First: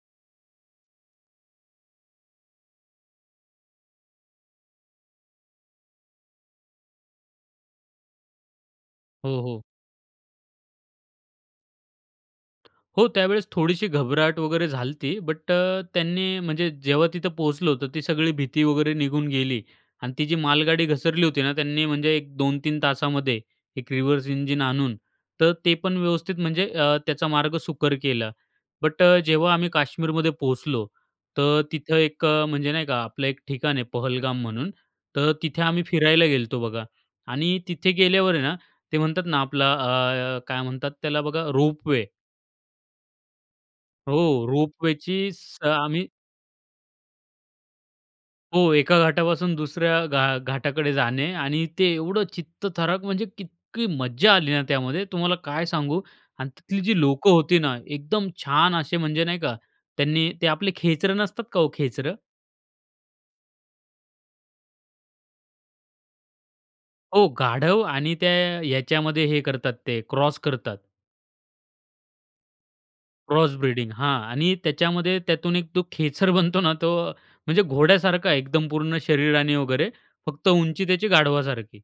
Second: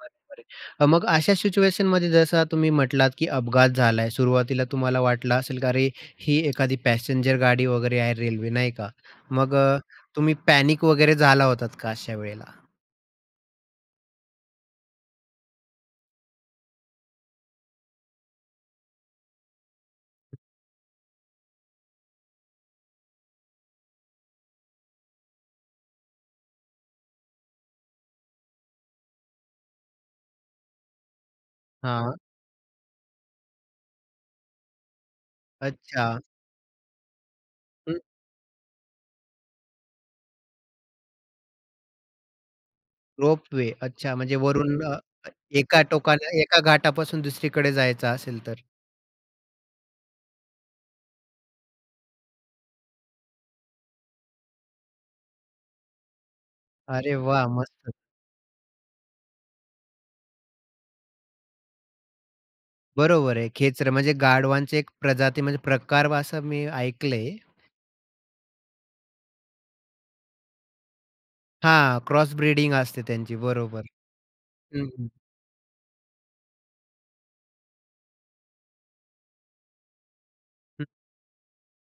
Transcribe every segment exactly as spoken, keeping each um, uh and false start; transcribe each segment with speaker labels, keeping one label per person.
Speaker 1: बरोबर आहे. हां, मग अशा सिच्युएशनमध्ये जसा तुम्ही म्हटलात, की अपघात झालाय. सुरुवातीला तुम्हाला वाटलं असेल की अरे, ही एखादी पॅसेंजर गाडी वगैरे आहे रेल्वे, नाही का.
Speaker 2: हो,
Speaker 1: मग
Speaker 2: हो.
Speaker 1: अ, तुम्ही पॅनिक वगैरे झाला होतात का अशा वेळेला?
Speaker 2: हो, त्यावेळेस थोडीशी घबराहट वगैरे झाली होती, बट अ, त्यांनी म्हणजे जेव्हा तिथं पोहोचलो होतो, ती सगळी भीती वगैरे निघून गेली आणि ती जी मालगाडी घसरली होती ना, त्यांनी म्हणजे एक दोन-तीन तासामध्ये एक रिव्हर्स इंजिन आणून तर ते पण व्यवस्थित म्हणजे अ, त्याचा मार्ग सुकर केला. बट अ, जेव्हा आम्ही काश्मीरमध्ये पोहोचलो, तर तिथं
Speaker 1: हां.
Speaker 2: एक अ, म्हणजे नाही का, आपलं एक ठिकाण आहे पहलगाम म्हणून, तर तिथे आम्ही
Speaker 1: अच्छा.
Speaker 2: फिरायला गेलतो बघा आणि तिथे
Speaker 1: हं.
Speaker 2: गेल्यावर आहे ना, ते म्हणतात ना, आपला अ, काय म्हणतात त्याला बघा रोपवे.
Speaker 1: रोपवे, अच्छा,
Speaker 2: हो,
Speaker 1: म्हणजे वरून अ,
Speaker 2: रोपवेचीच स
Speaker 1: एका
Speaker 2: आम्ही
Speaker 1: टोकाला एका घाटापासून दुसरीकडे जायचं असेल तर.
Speaker 2: हो, एका घाटापासून दुसऱ्या घा घाटाकडे जाणे आणि ते एवढं चित्तथरारक म्हणजे इतकी मज्जा आली ना, त्यामध्ये तुम्हाला काय सांगू आणि तिथली जी
Speaker 1: अरे
Speaker 2: लोकं
Speaker 1: वा!
Speaker 2: होती ना,
Speaker 1: मस्त.
Speaker 2: एकदम छान असे म्हणजे नाही का, त्यांनी ते आपले खेचरं नसतात का हो खेचरं.
Speaker 1: बरोबर आहे. खेचरं म्हणजे गाढवांचे एक प्रजाती म्हणजे प्रकार वा असं मी
Speaker 2: हो,
Speaker 1: ऐकलय.
Speaker 2: गाढव आणि त्या याच्यामध्ये हे करतात, ते क्रॉस करतात.
Speaker 1: हां, क्रॉस ब्रीडिंग असते त्यांची
Speaker 2: क्रॉस
Speaker 1: बरोबर.
Speaker 2: ब्रीडिंग हां, आणि
Speaker 1: हं, हं.
Speaker 2: त्याच्यामध्ये त्यातून एक तो खेचर बनतो ना, तो म्हणजे घोड्यासारखा एकदम पूर्ण शरीराने वगैरे, फक्त उंची
Speaker 1: हं.
Speaker 2: त्याची गाढवासारखी.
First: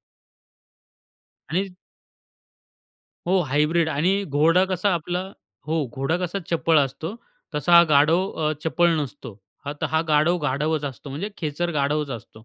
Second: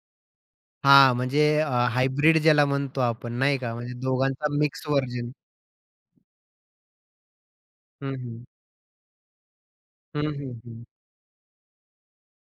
Speaker 1: हां, म्हणजे
Speaker 2: आणि
Speaker 1: अ, हायब्रिड ज्याला म्हणतो आपण
Speaker 2: हो,
Speaker 1: नाही का,
Speaker 2: हायब्रिड
Speaker 1: म्हणजे
Speaker 2: आणि
Speaker 1: दोघांचा
Speaker 2: घोडा
Speaker 1: मिक्स
Speaker 2: कसा आपला
Speaker 1: व्हर्जन.
Speaker 2: हो, घोडा कसा चपळ असतो, तसा हा
Speaker 1: हं,
Speaker 2: गाढव
Speaker 1: हं.
Speaker 2: अ, चपळ नसतो. हा त हा
Speaker 1: हं,
Speaker 2: गाढव
Speaker 1: हं, हं.
Speaker 2: गाढवच असतो. म्हणजे खेचर गाढवच असतो.